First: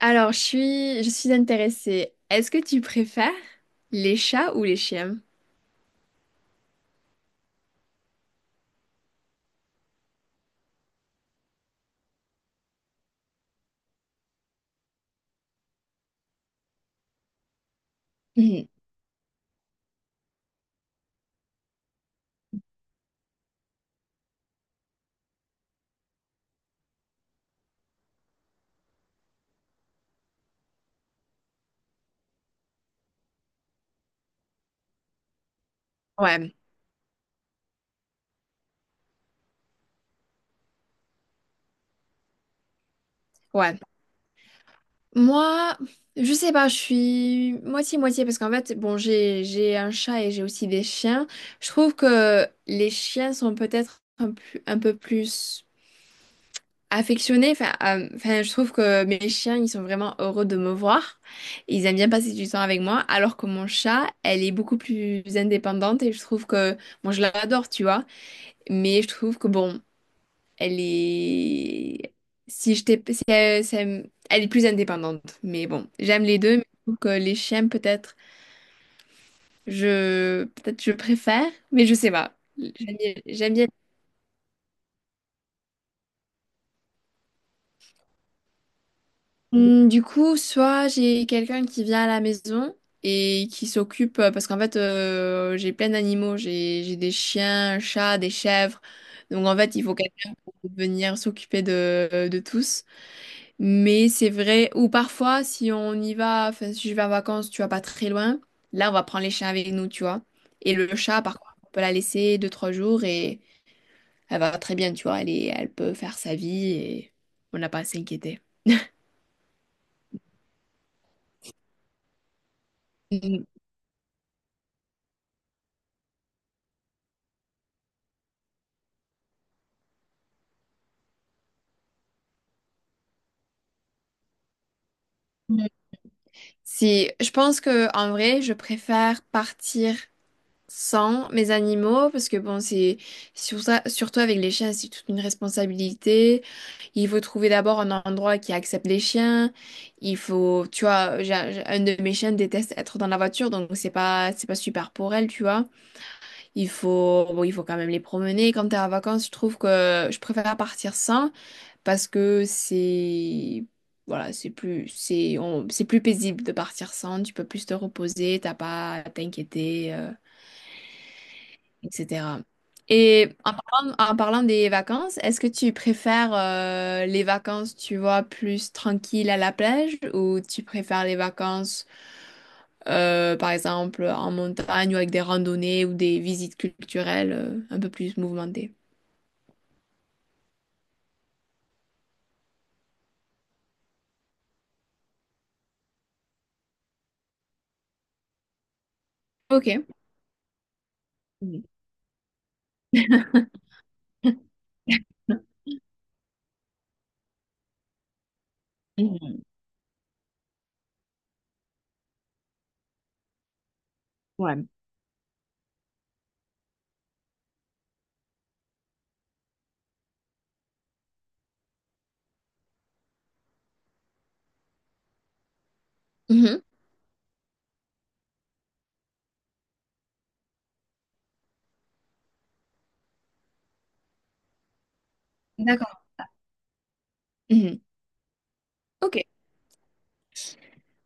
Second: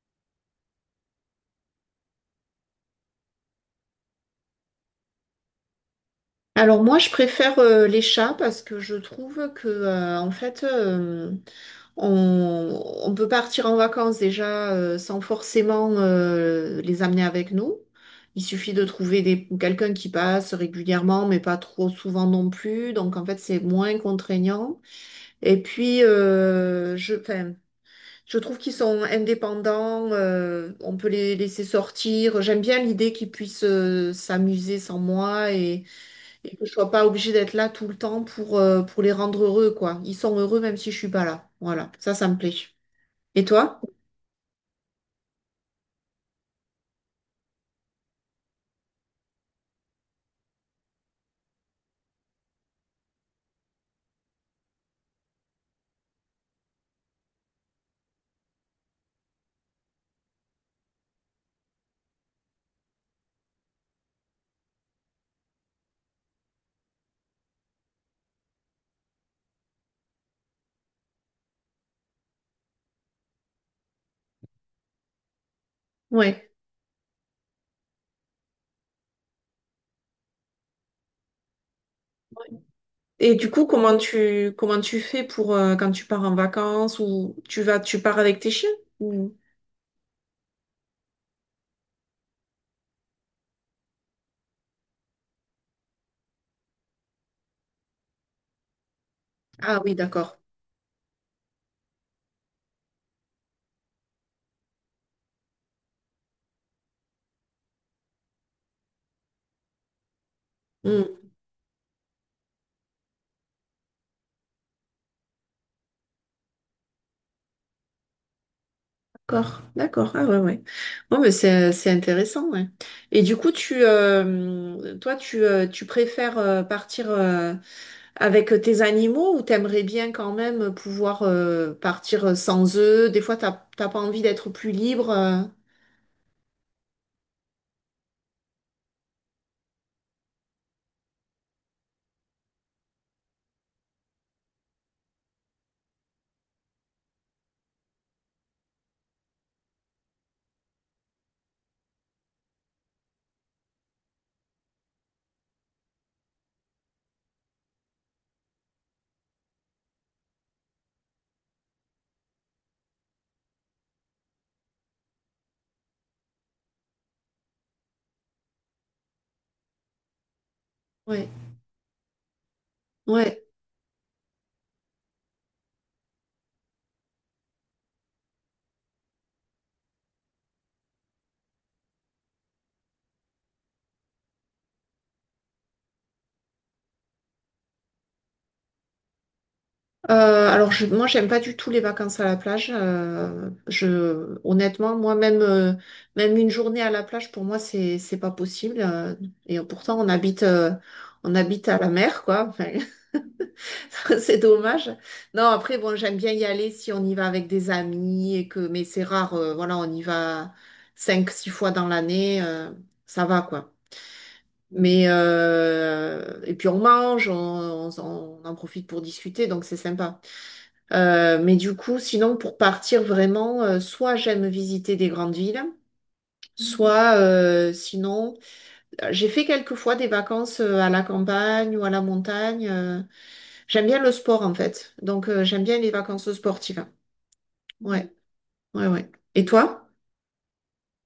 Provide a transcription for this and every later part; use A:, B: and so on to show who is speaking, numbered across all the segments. A: Alors, je suis intéressée. Est-ce que tu préfères les chats ou les chiens?
B: Alors moi, je préfère les chats parce que je trouve que on peut partir en vacances déjà sans forcément les amener avec nous. Il
A: Mhm.
B: suffit de trouver quelqu'un qui passe régulièrement, mais pas trop souvent non plus. Donc en fait, c'est moins contraignant. Et puis, je trouve qu'ils sont indépendants. On peut les laisser sortir. J'aime bien l'idée qu'ils puissent s'amuser sans moi
A: Ouais,
B: et que je sois pas obligée d'être là tout le temps pour les rendre heureux, quoi. Ils sont heureux même si je suis pas là. Voilà, ça me plaît. Et
A: ouais.
B: toi?
A: Moi, je sais pas, je suis moitié-moitié parce qu'en fait, bon, j'ai un chat et j'ai aussi des chiens. Je trouve que les chiens sont peut-être un peu plus affectionnés. Enfin, je trouve que mes chiens, ils sont vraiment heureux de me voir. Ils aiment bien passer du temps avec moi, alors que mon chat, elle est beaucoup plus indépendante, et je trouve que, bon, je l'adore, tu vois. Mais je trouve que, bon, elle est. Si je t'ai. Si, si elle, ça me- Elle est plus indépendante. Mais bon, j'aime les
B: Ouais.
A: deux. Mais je trouve que les chiens, peut-être, je. Peut-être je préfère. Mais je sais pas. J'aime bien.
B: Et du
A: J'aime
B: coup,
A: bien.
B: comment tu fais pour quand tu pars en vacances ou tu pars avec tes chiens? ou-
A: Du coup, soit j'ai quelqu'un qui vient à la maison et qui s'occupe. Parce qu'en fait, j'ai plein d'animaux. J'ai des chiens, un chat, des chèvres. Donc en fait,
B: Ah
A: il
B: oui,
A: faut quelqu'un
B: d'accord.
A: pour venir s'occuper de tous. Mais c'est vrai, ou parfois, si on y va, enfin, si je vais en vacances, tu vas pas très loin, là, on va prendre les chiens avec nous, tu vois. Et le
B: Hmm.
A: chat, par contre, on peut la laisser deux, trois jours et elle va très bien, tu vois. Elle peut faire sa vie et on n'a pas à s'inquiéter.
B: D'accord, d'accord. Ah ouais, ouais. Bon, mais c'est intéressant, ouais. Et du
A: Mhm.
B: coup, tu toi tu tu préfères partir avec tes animaux, ou t'aimerais bien quand même pouvoir partir sans eux? Des fois, t'as pas envie d'être plus libre?
A: Si, je pense que, en vrai, je préfère partir sans mes animaux, parce que bon, c'est surtout avec les chiens, c'est toute une responsabilité. Il faut trouver d'abord un endroit qui accepte les chiens. Il faut, tu vois, un de mes chiens déteste être dans la voiture, donc c'est pas super pour elle, tu vois. Il faut, bon, il faut quand même les promener. Quand t'es en vacances, je trouve que je préfère partir sans, parce que c'est, voilà, c'est plus paisible de partir sans. Tu peux plus te reposer, t'as pas à t'inquiéter,
B: Ouais,
A: etc. Et
B: ouais.
A: en parlant des vacances, est-ce que tu préfères les vacances, tu vois, plus tranquilles à la plage, ou tu préfères les vacances, par exemple, en montagne, ou avec des randonnées ou des visites culturelles un peu plus mouvementées?
B: Moi, j'aime pas du tout les vacances à la plage. Honnêtement, moi même même une journée à la plage pour moi, c'est pas possible. Et
A: Ok.
B: pourtant, on
A: Mhm.
B: habite à la mer, quoi. C'est dommage. Non, après, bon, j'aime bien y aller si on y va avec des amis et que, mais c'est rare,
A: Mhm.
B: voilà, on y va 5, 6 fois dans l'année, ça va, quoi.
A: Ouais.
B: Mais, et puis on mange, on en profite pour discuter, donc c'est sympa. Mais du coup, sinon, pour partir vraiment, soit j'aime visiter des grandes villes,
A: Mhm.
B: soit, j'ai fait quelques fois des vacances à la campagne ou à la montagne. J'aime bien le sport en fait. Donc j'aime bien les
A: D'accord.
B: vacances sportives.
A: Mhm.
B: Ouais, ouais, ouais.
A: Ok.
B: Et toi?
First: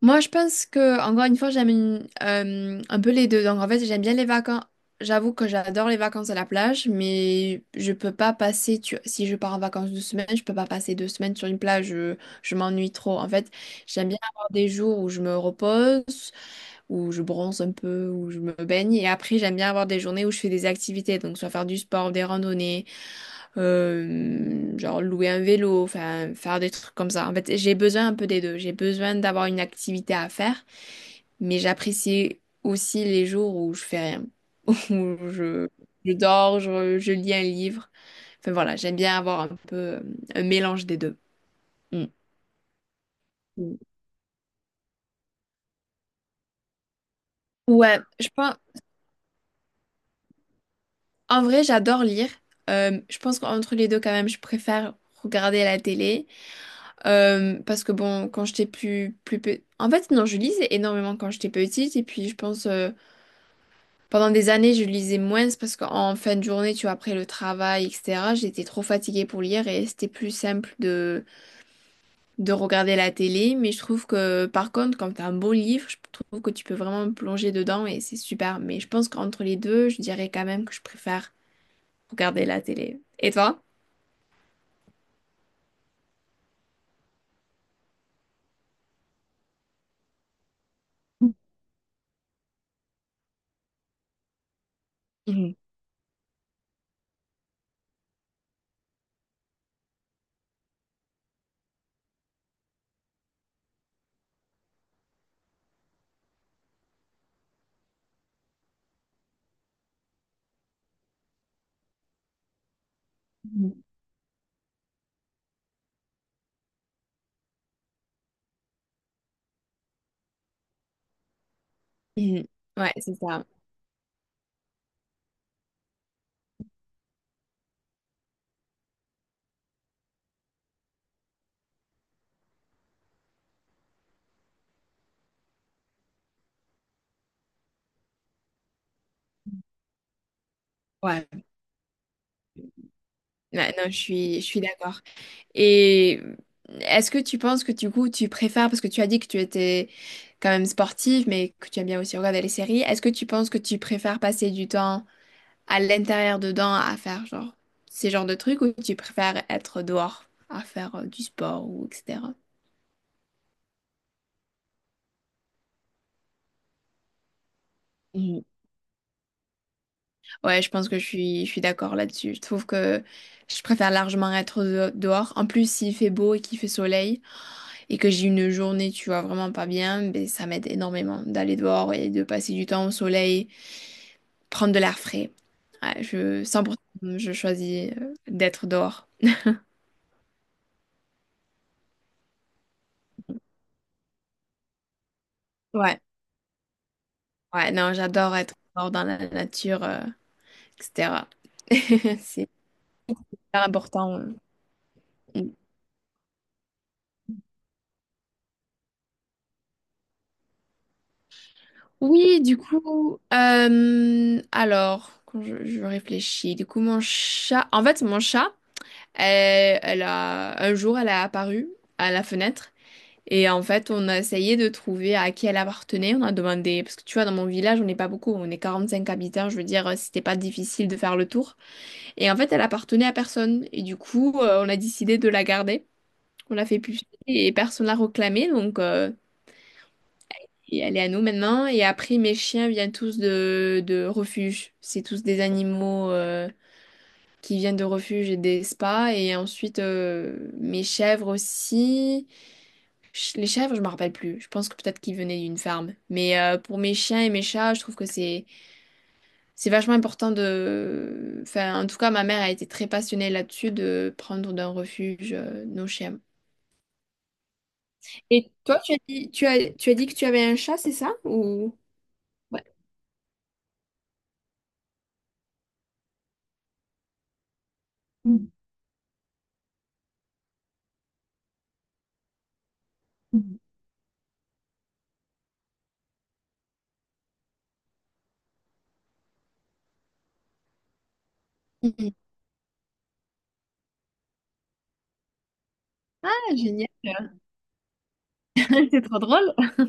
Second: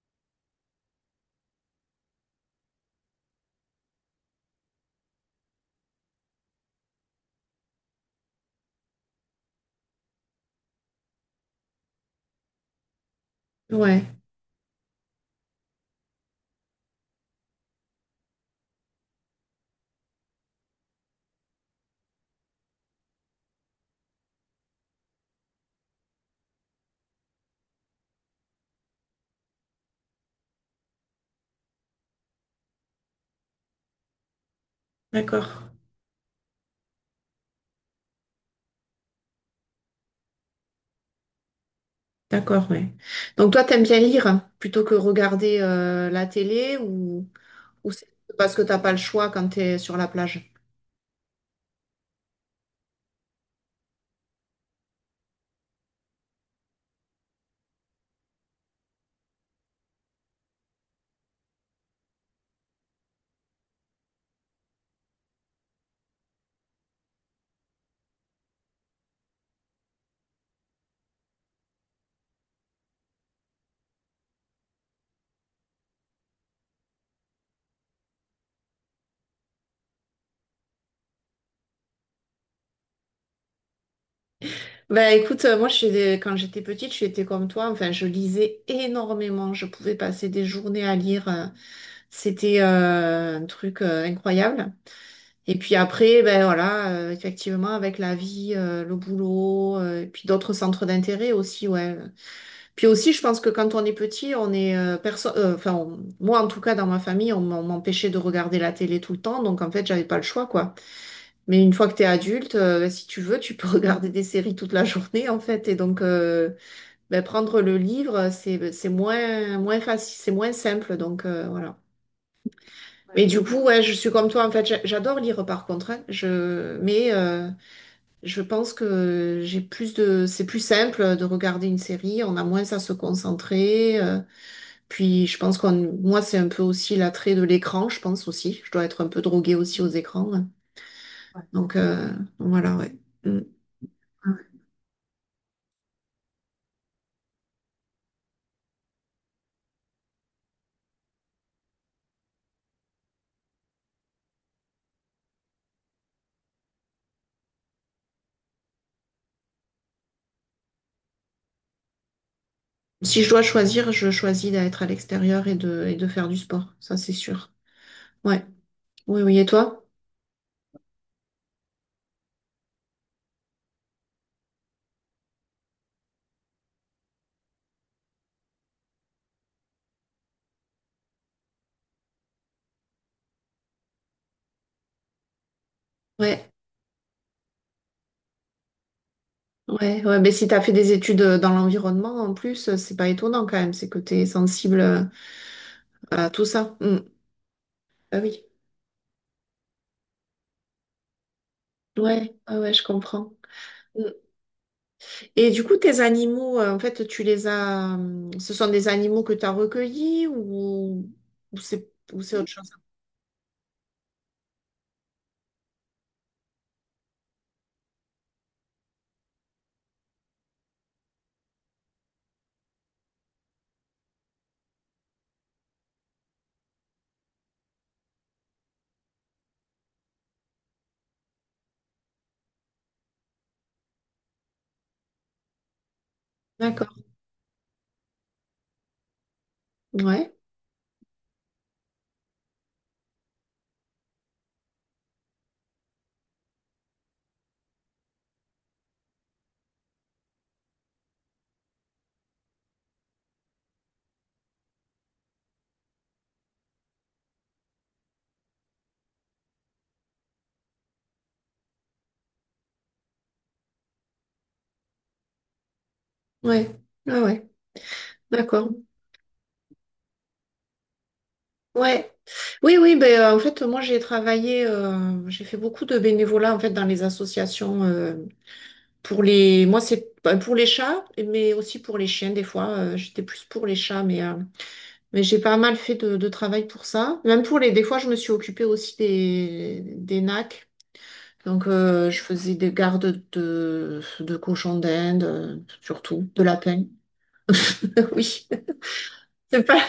A: Moi, je pense que, encore une fois, j'aime un peu les deux. Donc, en fait, j'aime bien les vacances. J'avoue que j'adore les vacances à la plage, mais je peux pas passer, si je pars en vacances 2 semaines, je peux pas passer 2 semaines sur une plage. Je m'ennuie trop. En fait,
B: Ouais,
A: j'aime bien avoir des jours où je me repose, où je bronze un peu, où je me baigne. Et après, j'aime bien avoir des journées où je fais des activités. Donc, soit faire du sport, des randonnées. Genre louer un vélo, enfin faire des trucs comme ça. En fait, j'ai besoin un peu des deux. J'ai besoin d'avoir une activité à faire, mais j'apprécie aussi les jours où je fais rien, où
B: d'accord,
A: je dors, je lis un livre. Enfin voilà, j'aime bien avoir un peu un mélange des deux. Mm.
B: d'accord, ouais. Donc toi,
A: Mm.
B: t'aimes bien lire hein, plutôt que regarder la télé, ou
A: Ouais,
B: c'est
A: je
B: parce
A: pense,
B: que t'as pas le choix quand t'es sur la plage?
A: en vrai, j'adore lire. Je pense qu'entre les deux, quand même, je préfère regarder la télé. Parce que bon, quand j'étais plus, plus pe- en fait, non, je lisais énormément quand j'étais petite. Et puis, je pense, pendant des années, je lisais moins, c'est parce qu'en fin de journée, tu vois, après le travail, etc., j'étais trop fatiguée pour lire et c'était plus simple de regarder la télé. Mais je trouve que, par contre, quand t'as un beau livre, je trouve que tu peux vraiment me plonger dedans et c'est super. Mais je pense qu'entre les deux, je dirais quand même que je préfère regarder la télé. Et toi?
B: Bah écoute, moi je quand j'étais petite, j'étais comme toi. Enfin, je lisais énormément. Je pouvais passer des journées à lire. C'était un truc incroyable.
A: Mhm.
B: Et puis après, ben voilà, effectivement, avec la vie, le boulot, et puis d'autres centres d'intérêt aussi, ouais. Puis aussi, je pense que quand on est petit, on moi en tout cas dans ma famille, on m'empêchait de regarder la télé tout le temps, donc en fait, j'avais pas le choix, quoi. Mais une fois que t'es adulte, ben, si tu veux, tu peux regarder des séries toute la journée, en fait. Et donc, ben, prendre le livre, c'est moins facile, c'est moins simple, donc voilà.
A: Mhm. Ouais, c'est
B: Mais du
A: ça.
B: coup, ouais, je suis comme toi, en fait, j'adore lire par contre, hein. Je... Mais je pense que j'ai plus de... c'est plus simple de regarder une série, on a moins à se concentrer. Puis je pense, c'est un peu aussi l'attrait de l'écran, je pense aussi. Je dois être un peu droguée aussi aux écrans, hein.
A: Ouais,
B: Donc voilà, ouais. Mm.
A: ouais, non, je suis d'accord. Et est-ce que tu penses que, du coup, tu préfères, parce que tu as dit que tu étais quand même sportive, mais que tu aimes bien aussi regarder les séries, est-ce que tu penses que tu préfères passer du temps à l'intérieur dedans à faire genre ces genres de trucs, ou tu préfères être dehors à faire du sport ou etc.
B: Si je dois choisir, je choisis d'être à l'extérieur et de faire du sport, ça c'est sûr.
A: Mhm.
B: Ouais, oui, oui, et toi?
A: Ouais, je pense que je suis d'accord là-dessus. Je trouve que je préfère largement être dehors. En plus, s'il fait beau et qu'il fait soleil, et que j'ai une journée, tu vois, vraiment pas bien, ben, ça m'aide énormément d'aller dehors et de passer du temps au soleil, prendre de l'air frais. Ouais,
B: Ouais.
A: 100%, je choisis d'être dehors.
B: Ouais, ouais, mais si tu as fait des études dans l'environnement, en plus, c'est pas étonnant quand même, c'est que tu es sensible
A: Ouais,
B: à tout ça. Mm.
A: ouais, non,
B: Ah
A: j'adore
B: oui,
A: être dehors dans la nature, etc.
B: ouais,
A: C'est
B: ah ouais, je comprends.
A: hyper
B: Mm.
A: important.
B: Et du coup, tes animaux, tu les as. Ce sont des animaux que tu as recueillis, ou c'est
A: Oui,
B: autre
A: du
B: chose?
A: coup, alors, quand je réfléchis, du coup, mon chat, en fait, mon chat, elle, un jour, elle a apparu à la fenêtre. Et en fait, on a essayé de trouver à qui elle appartenait. On a demandé, parce que tu vois, dans mon village, on n'est pas beaucoup, on est 45 habitants, je veux dire, c'était pas difficile de faire le tour. Et en fait, elle appartenait à personne. Et du coup, on a décidé de la garder. On l'a fait
B: D'accord.
A: puffer et personne l'a réclamée. Donc,
B: Ouais,
A: et elle est à nous maintenant. Et après, mes chiens viennent tous de refuges. C'est tous des animaux qui viennent de refuges et des spas. Et ensuite, mes chèvres aussi. Les chèvres, je me rappelle plus. Je pense que peut-être qu'ils venaient d'une farme. Mais pour mes chiens et mes chats, je trouve que c'est vachement important de. Enfin, en tout cas, ma mère a été très passionnée là-dessus de prendre d'un refuge nos chiens.
B: ouais, ouais, ouais.
A: Et
B: D'accord.
A: toi, tu as dit que tu avais un chat, c'est ça? Ou.
B: Ouais.
A: Ouais.
B: Oui, oui, ben, moi, j'ai fait beaucoup de bénévolat, en fait, dans les associations. Pour les, moi, c'est bah, pour les chats, mais aussi pour les chiens, des fois. J'étais plus
A: Mhm.
B: pour les chats, mais j'ai pas mal fait de travail pour ça. Même pour les, des fois, je me suis occupée aussi des nacs. Donc, je faisais des gardes de cochons d'Inde, surtout, de
A: Ah,
B: lapins.
A: génial.
B: Oui.
A: C'est trop drôle.
B: C'est pas...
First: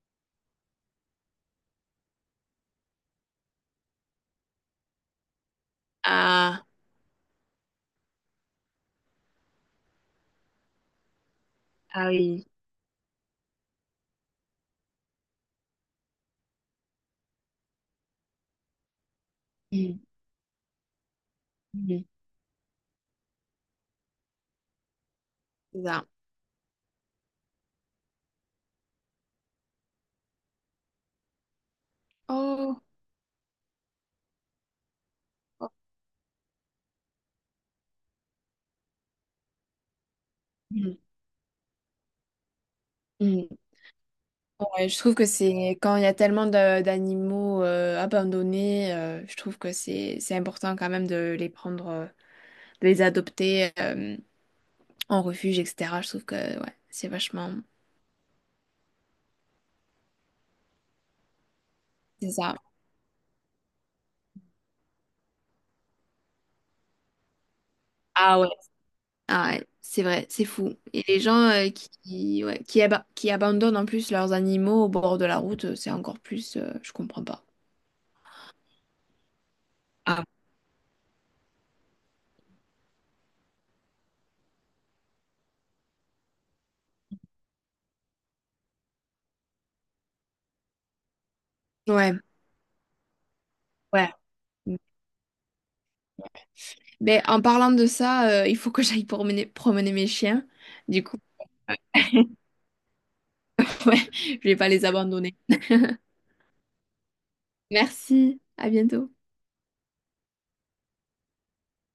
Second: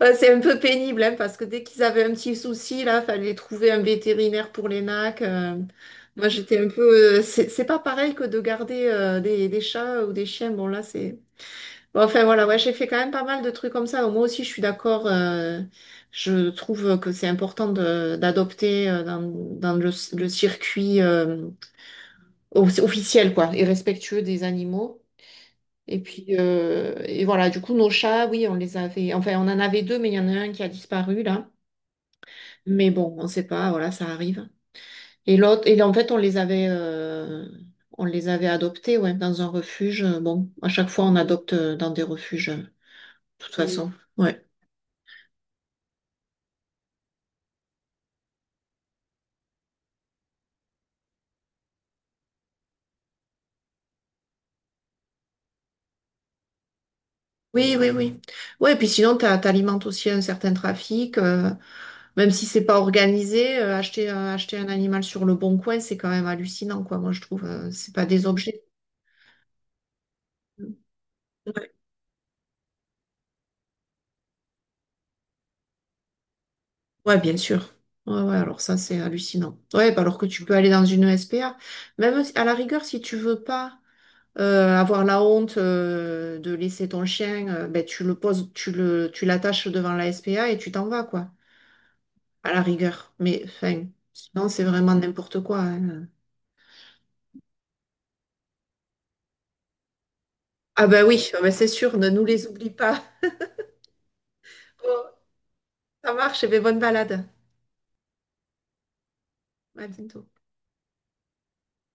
B: ouais, c'est un peu pénible, hein, parce que dès qu'ils avaient un petit souci, là, fallait trouver un vétérinaire pour les nacs. Moi, j'étais
A: Ah,
B: un peu... c'est pas pareil que de garder des chats ou des chiens. Bon, là, c'est... Bon,
A: ah
B: enfin, voilà,
A: oui.
B: ouais, j'ai fait quand même pas mal de trucs comme ça. Moi aussi, je suis d'accord. Je trouve que c'est important d'adopter dans
A: Mhm.
B: le circuit
A: Mhm.
B: officiel, quoi, et respectueux des animaux.
A: C'est
B: Et
A: ça.
B: puis, voilà, du coup, nos chats, oui, on les avait. Enfin, on en avait 2, mais il y en a un qui a disparu, là.
A: Oh.
B: Mais bon, on ne sait pas, voilà, ça arrive. Et l'autre, et en fait, on les avait adoptés, ouais, dans un refuge. Bon, à chaque
A: Mhm.
B: fois, on adopte dans des refuges, de toute
A: Mhm.
B: Oui. façon. Ouais.
A: Ouais, je trouve que c'est quand il y a tellement d'animaux abandonnés, je trouve que c'est important quand même de les prendre, de les adopter en refuge, etc. Je trouve que ouais, c'est vachement.
B: Oui, oui, oui. Ouais, puis sinon, tu alimentes aussi un certain trafic. Même
A: C'est
B: si
A: ça.
B: c'est pas organisé, acheter un animal sur Le Bon Coin, c'est quand même hallucinant, quoi, moi, je trouve. C'est pas des
A: Ah ouais.
B: objets.
A: Ah ouais, c'est vrai, c'est fou. Et les gens qui, ouais, qui abandonnent en plus leurs animaux au bord de la route, c'est encore plus. Je
B: Ouais,
A: comprends
B: bien
A: pas.
B: sûr. Ouais, ouais, alors ça, c'est hallucinant. Ouais, bah alors
A: Ah.
B: que tu peux aller dans une SPA. Même si- à la rigueur, si tu veux pas avoir la honte de laisser ton chien, ben, tu le poses, tu l'attaches devant la SPA et tu t'en vas, quoi.
A: Ouais,
B: À la rigueur. Mais, enfin,
A: ouais.
B: sinon, c'est vraiment n'importe quoi, hein.
A: Mais en parlant de ça, il faut que j'aille promener mes chiens.
B: Ah
A: Du
B: ben
A: coup,
B: oui, ah ben c'est sûr, ne nous les oublie pas.
A: ouais, je vais pas les
B: Bon,
A: abandonner.
B: ça marche, et ben bonne balade.
A: Merci, à bientôt.
B: À bientôt.